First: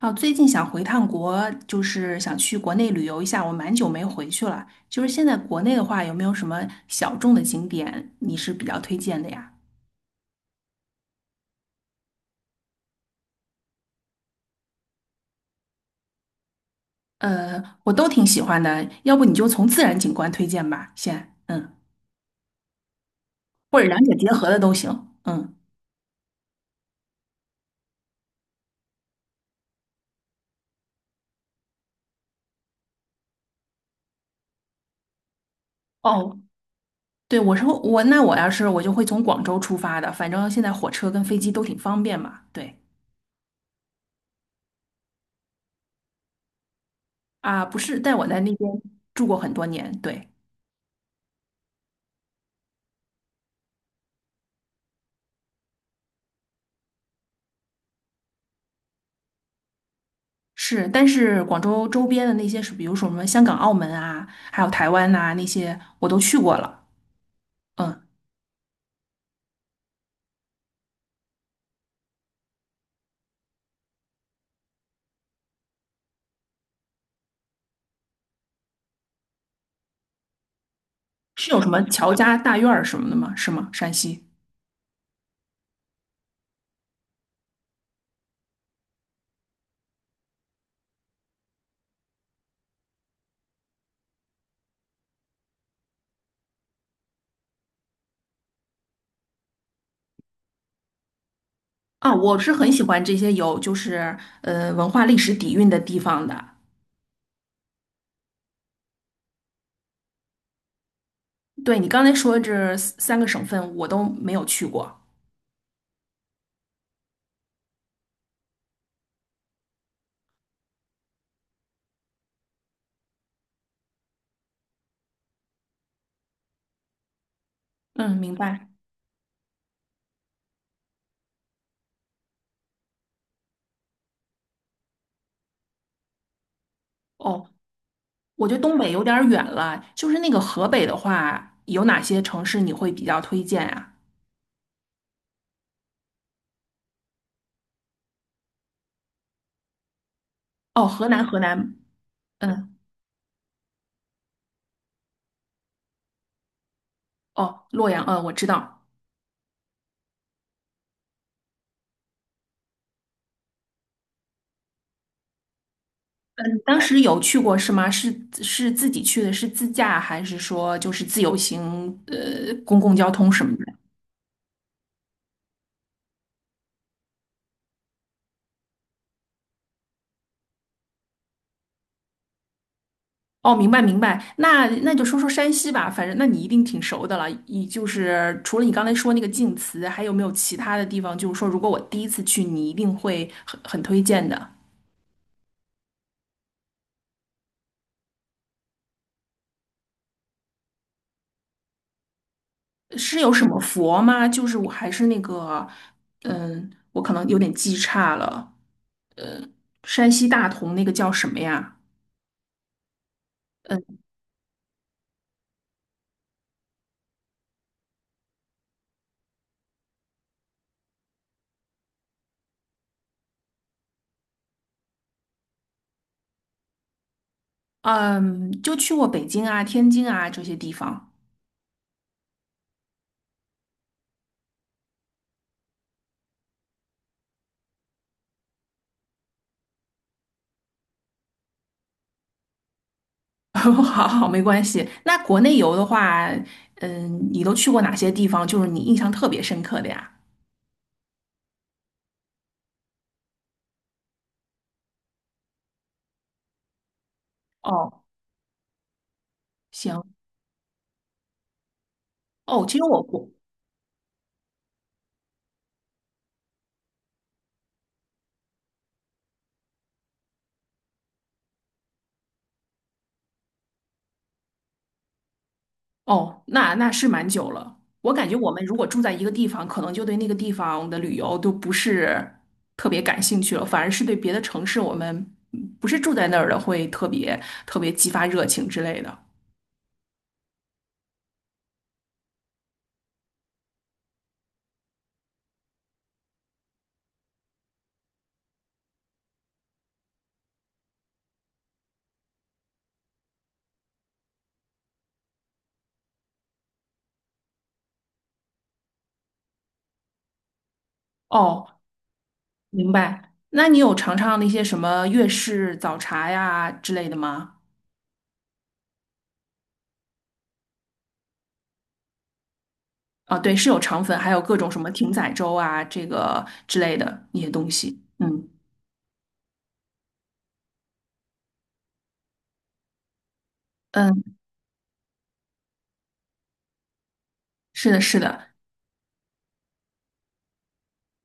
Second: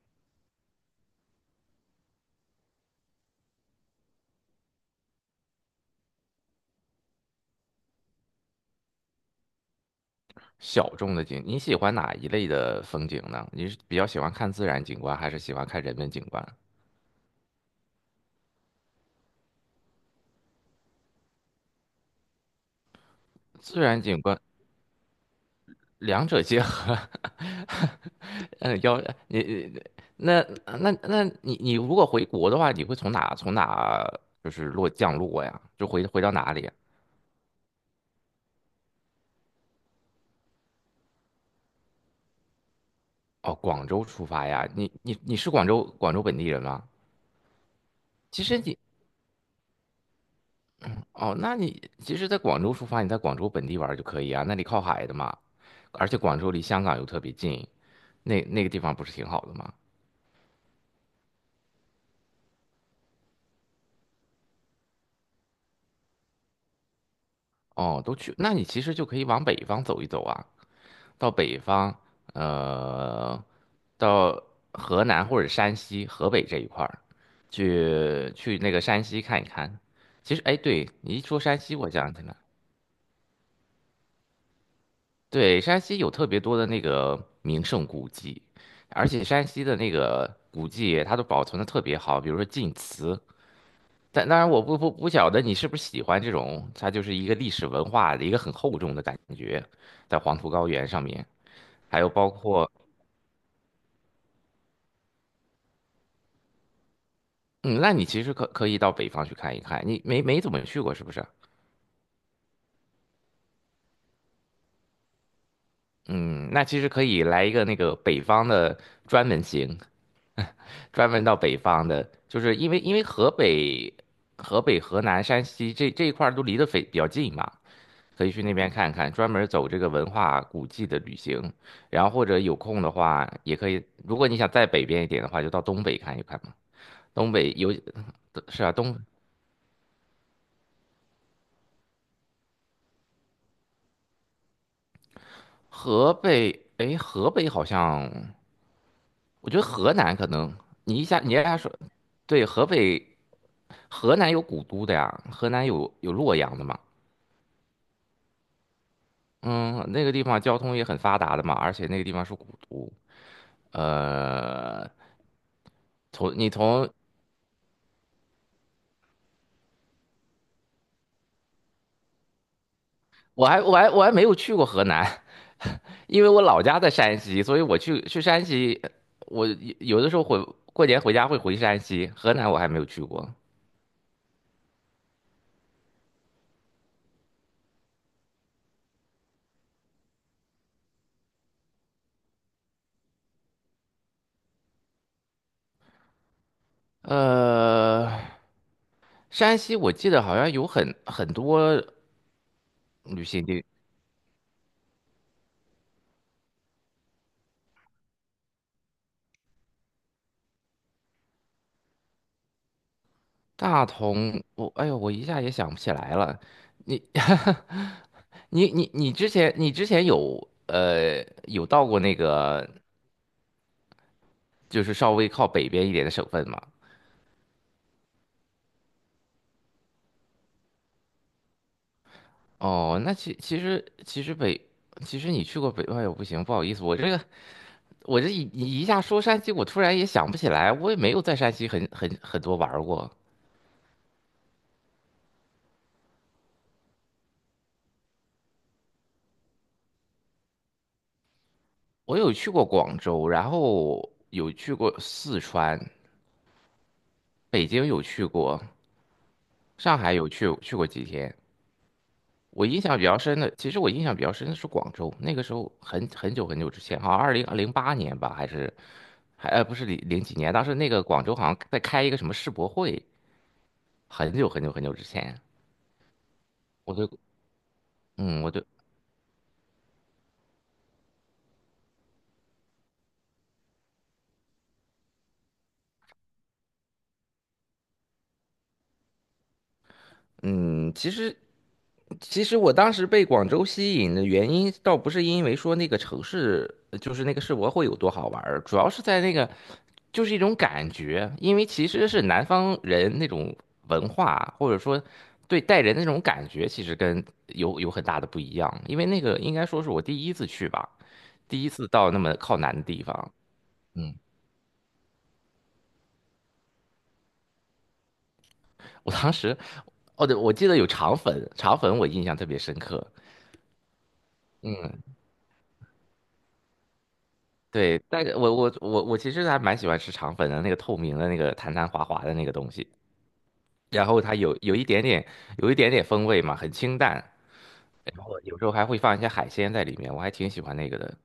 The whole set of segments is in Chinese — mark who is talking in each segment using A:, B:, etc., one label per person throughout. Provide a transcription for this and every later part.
A: 哦，最近想回趟国，就是想去国内旅游一下，我蛮久没回去了。就是现在国内的话，有没有什么小众的景点你是比较推荐的呀？
B: 小众的景，你喜欢哪一类的风景呢？你是比较喜欢看自然景观，还是喜欢看人文景观？
A: 我都挺喜欢的，要不你就从自然景观推荐吧，先，嗯，或
B: 自
A: 者
B: 然
A: 两者
B: 景
A: 结
B: 观。
A: 合的都行，嗯。
B: 两者结合，嗯，要你你那那那你你如果回国的话，你会从哪就是降落呀？就回到
A: 哦，
B: 哪里啊？
A: 对，我说我要是就会从广州出发的，反正现在火车跟飞机都挺方便嘛。对
B: 哦，广州出发呀？你是广州本地人吗？
A: 啊，不是，但我在
B: 其
A: 那
B: 实
A: 边
B: 你
A: 住过很多年，对。
B: 哦，那你其实，在广州出发，你在广州本地玩儿就可以啊，那里靠海的嘛，而且广州离香港又特别近，那个地方不是挺好的吗？
A: 是，但是广州周边的那些是，比如说什么香港、澳门啊，还有台湾呐、那些我都去过了。
B: 哦，
A: 嗯，
B: 都去，那你其实就可以往北方走一走啊，到北方，呃，到河南或者山西、河北这一块儿，去那个山西看一看。其实，哎，对，你一说
A: 是
B: 山
A: 有什
B: 西，
A: 么
B: 我
A: 乔
B: 想起来，
A: 家大院儿什么的吗？是吗？山西
B: 对，山西有特别多的那个名胜古迹，而且山西的那个古迹它都保存的特别好，比如说晋祠。但当然，我不晓得你是不是喜欢这种，它就是一个历史文化的一个很厚重的感觉，在黄土高原上面。还有
A: 啊，
B: 包
A: 我是很
B: 括，
A: 喜欢这些有就是文化历史底蕴的地方的。
B: 嗯，那你其实可以到北方去看一看，你没怎么去过是不是？
A: 对你刚才说这三个省份，我都没有去过。
B: 嗯，那其实可以来一个那个北方的专门行，专门到北方的，就是因为河北、河南、山西这一块儿都离得非比较近嘛，
A: 嗯，
B: 可以
A: 明
B: 去那
A: 白。
B: 边看看，专门走这个文化古迹的旅行。然后或者有空的话，也可以，如果你想再北边一点的话，就到东北看一看嘛。东
A: 哦，
B: 北有。
A: 我觉得
B: 是啊，
A: 东北有点儿远了，就是那个河北的话，有哪些城市你会比较推荐啊？
B: 河北，哎，河北好像。我觉得河南可能，
A: 哦，
B: 你一
A: 河
B: 下
A: 南，
B: 你
A: 河
B: 一下说，
A: 南，
B: 对，河
A: 嗯，
B: 北。河南有古都的呀，河南有洛阳的嘛，
A: 哦，洛阳，嗯，我知道。
B: 嗯，那个地方交通也很发达的嘛，而且那个地方是古都，呃，从你
A: 当
B: 从
A: 时有去过是吗？是是自己去的，是自驾还是说就是自由行？公共交通什
B: 我
A: 么
B: 还
A: 的？
B: 我还我还没有去过河南，因为我老家在山西，所以我去山西，我有有的时候过年回家会回山西，河南我还没有去过，
A: 哦，明白明白。那那就说说山西吧，反正那你一定挺熟的了。你就是除了你刚才说那个晋祠，还有没有其他的地方？就是说，如果我第一次去，你一定会很推荐的。
B: 呃，山西我记得好像有很多
A: 是
B: 旅
A: 有什
B: 行
A: 么
B: 地。
A: 佛吗？就是我还是那个，嗯，我可能有点记差了。山西大同那个叫什么呀？
B: 大同，哎呦，我一下也想不起来了。你 你之前有到过那个就是稍微靠北边一点的省份吗？
A: 嗯，就去过北京啊、天津啊这些地方。
B: 哦，那其实你去过北，哎呦不行，不好意思，我这一下说山西，我突然也想不起来，我也没有在山西很多玩儿过。
A: 好好，没关系。那国内游的话，嗯，你都去过哪些地方？就是你印象特别深刻的呀？
B: 我有去过广州，然后有去过四川，北京
A: 哦，
B: 有去过，上
A: 行，
B: 海有去过几天。
A: 哦，
B: 我
A: 其
B: 印
A: 实
B: 象
A: 我
B: 比较
A: 国，
B: 深的，其实我印象比较深的是广州，那个时候很久很久之前，好像2008年吧，还是不是零零几年，当时那个广州好像在开一个什么世博会，很久很久很久之前，
A: 哦，那那
B: 我就
A: 是蛮久了。我感觉
B: 嗯，
A: 我
B: 我
A: 们
B: 就
A: 如果住在一个地方，可能就对那个地方的旅游都不是特别感兴趣了，反而是对别的城市，我们不是住在那儿的，会特别特别激发热情之类的。
B: 嗯，其实其实我当时被广州吸引的原因，倒不是因为说那个城市，就是那个世博会有多好玩儿主要是在那个，就是一种感觉，因为其实是南方人那种文化，或者说对待人的那种感觉，其实跟有很大的不一样。因为那个应该说是我第一次去吧，第
A: 哦，
B: 一次到那么靠南的
A: 明
B: 地方，
A: 白。那你有
B: 嗯，
A: 尝尝那些什么粤式早茶呀之类的吗？
B: 我当时，哦对，我记得有肠粉，肠粉我印象特别深刻，
A: 啊，对，是有肠粉，还有各种什么艇仔粥啊，这个之类的那些东西。
B: 对，但
A: 嗯
B: 是我其实还蛮喜欢吃肠粉的，那个透明的那个弹弹滑滑的那个东西，然后
A: 嗯，
B: 它有一点点风味嘛，很清淡，
A: 是的，是
B: 然后
A: 的。
B: 有时候还会放一些海鲜在里面，我还挺喜欢那个的。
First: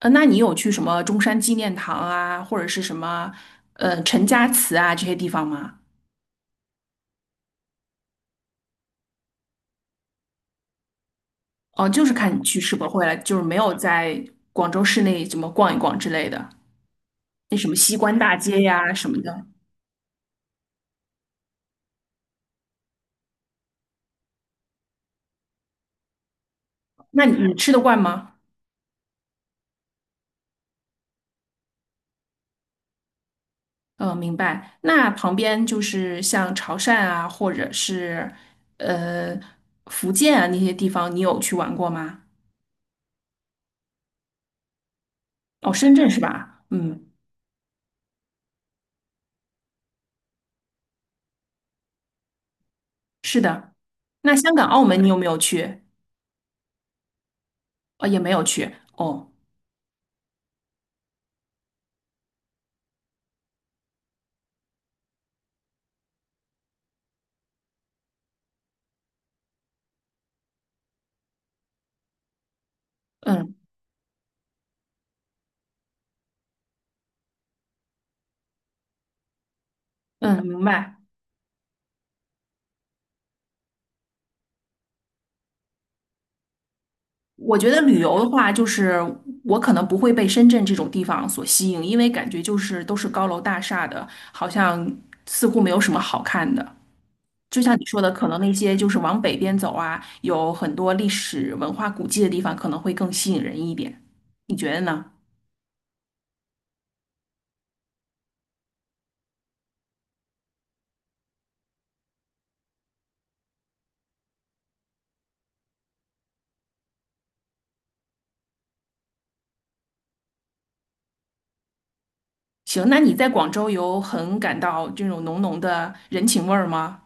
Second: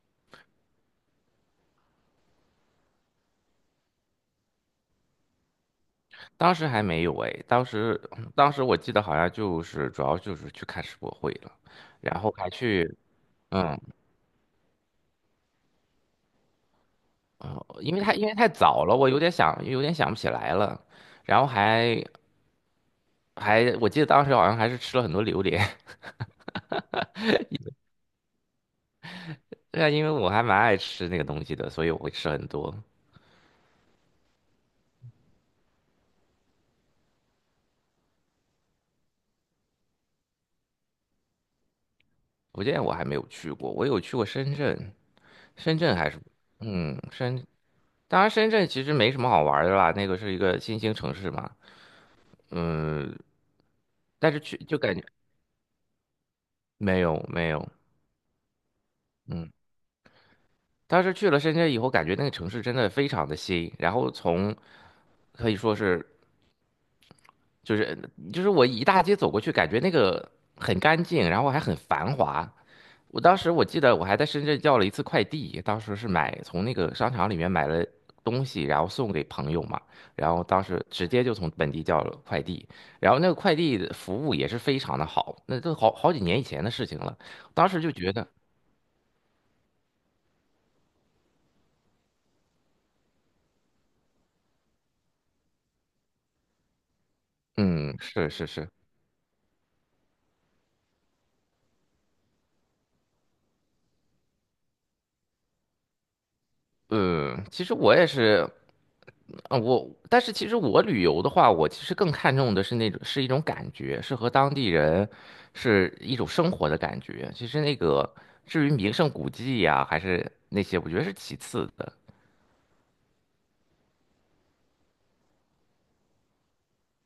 A: 那你有去什么中山纪念堂啊，或者是什么陈家祠啊这些地方吗？
B: 当时还没有哎，当时我记得好像就是主要就是去看世博会了，
A: 哦，就是
B: 然后
A: 看你
B: 还
A: 去世博
B: 去
A: 会了，就是没有
B: 嗯，
A: 在广州市内怎么逛一逛之类的。那什么西
B: 因为太
A: 关
B: 因
A: 大
B: 为太
A: 街
B: 早
A: 呀、
B: 了，我
A: 什
B: 有
A: 么
B: 点
A: 的，
B: 想有点想不起来了，然后我记得当时好像还是吃了很多榴莲，
A: 那你你吃得惯吗？
B: 对啊，因为我还蛮爱吃那个东西的，所以我会吃很多。
A: 嗯，明白。那旁边就是像潮汕啊，或者是呃福建啊那些地方，你有去玩过吗？
B: 福建我还没有去过，我有去过深圳，
A: 哦，
B: 深
A: 深
B: 圳
A: 圳
B: 还是，
A: 是吧？
B: 嗯，
A: 嗯，
B: 深，当然深圳其实没什么好玩的啦，那个是一个新兴城市嘛，嗯，
A: 是的。
B: 但
A: 那
B: 是
A: 香
B: 去
A: 港、
B: 就
A: 澳
B: 感
A: 门
B: 觉
A: 你有没有去？
B: 没有没有，
A: 也没有去。哦，
B: 嗯，当时去了深圳以后，感觉那个城市真的非常的新，然后可以说是就是就是我一大街走过去，感觉那个很干净，然后还很繁华，我当时
A: 嗯
B: 我记得我还在深圳叫了一次快递，当时是从那个商场里面买了东西，然后送给朋友嘛，然后
A: 嗯，
B: 当
A: 明
B: 时
A: 白。
B: 直接就从本地叫了快递，然后那个快递的服务也是非常的好，那都好好几年以前的事情了，
A: 我
B: 当
A: 觉得
B: 时就
A: 旅
B: 觉
A: 游
B: 得，
A: 的话，就是我可能不会被深圳这种地方所吸引，因为感觉就是都是高楼大厦的，好像似乎没有什么好看的。就像你
B: 嗯，
A: 说的，可
B: 是
A: 能
B: 是
A: 那
B: 是，
A: 些就是往北边走啊，有很多历史文化古迹的地方，可能会更吸引人一点。你觉得呢？
B: 嗯，其实我也是，但是其实我旅游的话，我其实更看重的是那种是一种感觉，是和当地人是一种生活的感觉。其实那个至于名胜古迹呀、还是那些，我觉得是其次的。
A: 行，那你在广州有很感到这种浓浓的人情味儿吗？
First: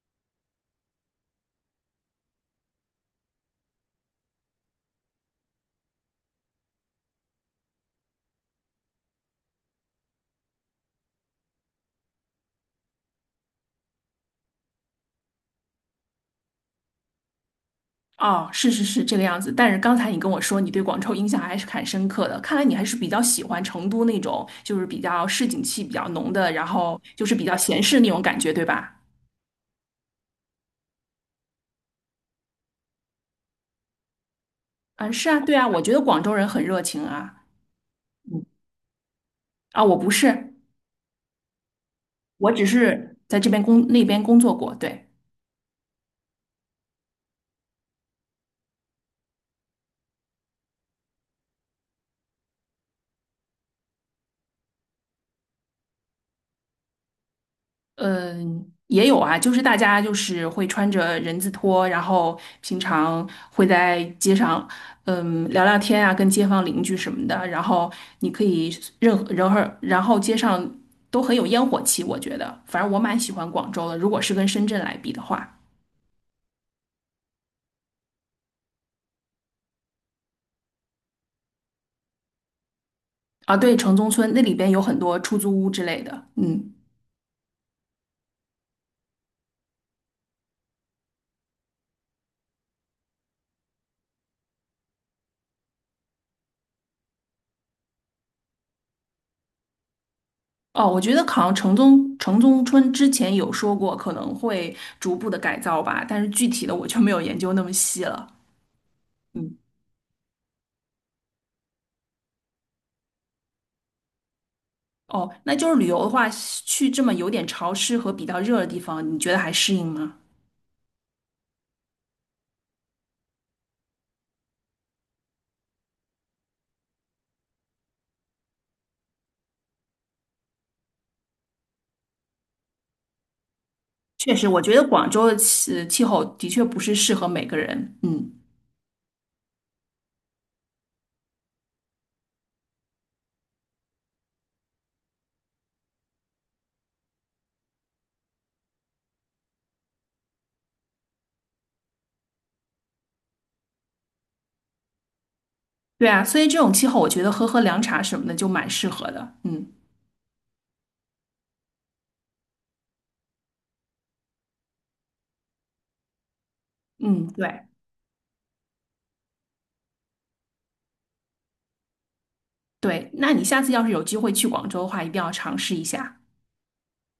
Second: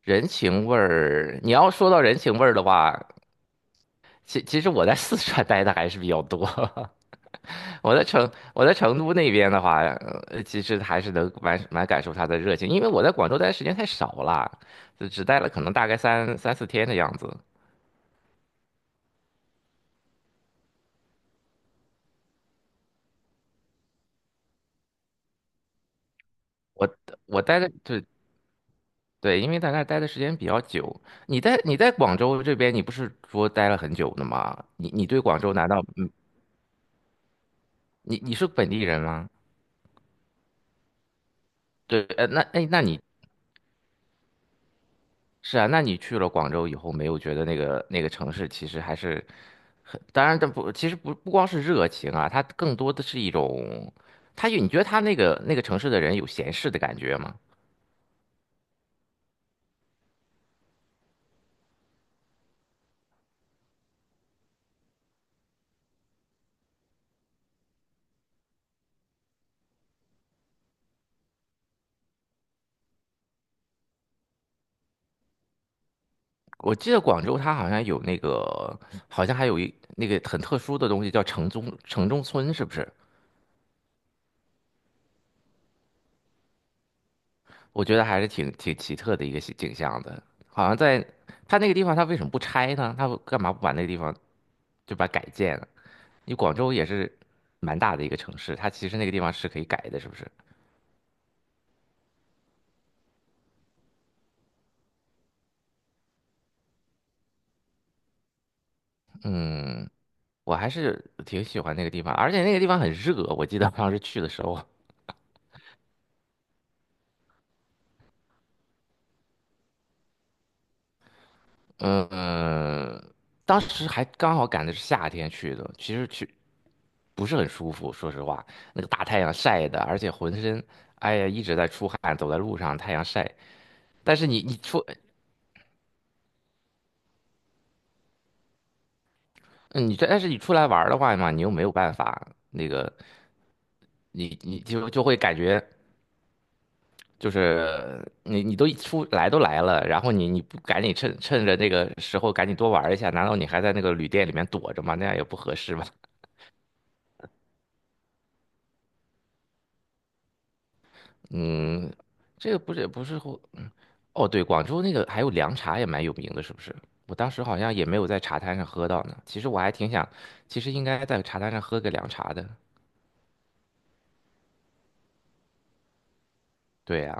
B: 人情味儿，你要说到人情味儿的话，其实我在四川 待的还是比较多。我在成我在成都那边的话，其实还是能蛮感受他的热情，因为我在广州待的时间太少了，就只待了可能大概三四天的样子。
A: 哦，是是是这个样子。但是刚才你跟我说你对广州印象还是很深刻的，看来你还是比较喜欢成都那种，就是比较市井气比较浓的，然
B: 我
A: 后就是
B: 我
A: 比较
B: 待的
A: 闲适
B: 对，
A: 那种感觉，对吧？
B: 对，因为在那儿待的时间比较久。你在广州这边，你不是说待了很久的吗？你
A: 嗯，
B: 对
A: 是
B: 广
A: 啊，
B: 州
A: 对啊，
B: 难道
A: 我觉得广州人很热情啊。
B: 你
A: 嗯，
B: 是本地人吗？
A: 啊，我不是，
B: 对，那
A: 我只
B: 哎，那你
A: 是在这边那边工作过，对。
B: 是啊，那你去了广州以后，没有觉得那个那个城市其实还是，当然，这不，其实不光是热情啊，它更多的是一种，你觉得它那个城市的人有闲适的感觉吗？
A: 嗯，也有啊，就是大家就是会穿着人字拖，然后平常会在街上，嗯，聊聊天啊，跟街坊邻居什么的。然后你可以任何，然后街上都很有烟火气，我觉得，反正我蛮喜欢广州的。如果是跟深圳来比的话，
B: 我记得广州它好像有那个，好像还有那个很特殊的东西叫城中村，是不是？
A: 啊，对，城中村那里边有很多出租屋之类的，嗯。
B: 我觉得还是挺奇特的一个景象的，好像在它那个地方，它为什么不拆呢？它干嘛不把那个地方就把它改建了？你广州也是蛮大的一个城市，它其实那个地方是可以改的，是不是？
A: 哦，我觉得好像城中村之前有说过可能会逐步的改造吧，但是具体的我就没有研究那么细了。嗯。
B: 嗯，我还是挺喜欢那个地方，而且那个地方很热，我记得当时去的时候，
A: 哦，那就是旅游的话，去这么有点潮湿和比较热的地方，你觉得还适应吗？
B: 嗯，当时还刚好赶的是夏天去的，其实去不是很舒服，说实话，那个大太阳晒的，而且浑身，哎呀一直在出汗，走在路上太阳晒。但是
A: 确
B: 你
A: 实，
B: 你
A: 我觉
B: 出
A: 得广州的气候的确不是适合每个人。嗯，
B: 但是你出来玩儿的话嘛，你又没有办法，那个你就会感觉就是你都来了，然后你不赶紧趁着那个时候赶紧多玩儿一下，难道你还在那个旅店里面躲着吗？那样也不合适吧？
A: 对啊，所以这种气候，我觉得喝凉茶什么的就蛮适合的。嗯
B: 嗯，这个不是也不是会哦，对，广州那个还有凉茶也蛮有名的，是不是？我
A: 嗯，
B: 当时好
A: 对
B: 像也没有在茶摊上喝到呢。其实我还挺想，其实应该在茶摊上喝个凉茶的。
A: 对，那你下次要是有机会去广州的话，一定要尝试一下。
B: 对呀、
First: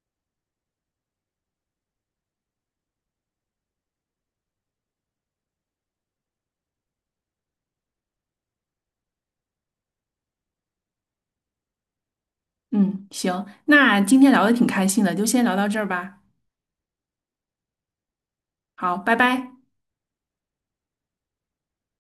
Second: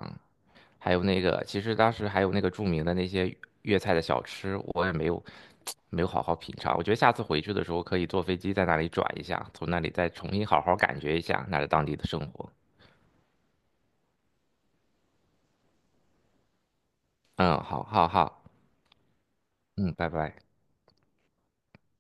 B: 还有那个，其实当时还有那个著名的那些粤菜的小吃，我也没有好好品尝。我觉得下次回去的时候可以坐飞机在那里转一下，从那里再重新好好感觉一下那儿当地的生活。
A: 嗯，行，那今天聊的挺开心的，就先聊到这儿吧。
B: 嗯，好，好，好，
A: 好，拜拜。
B: 嗯，拜拜。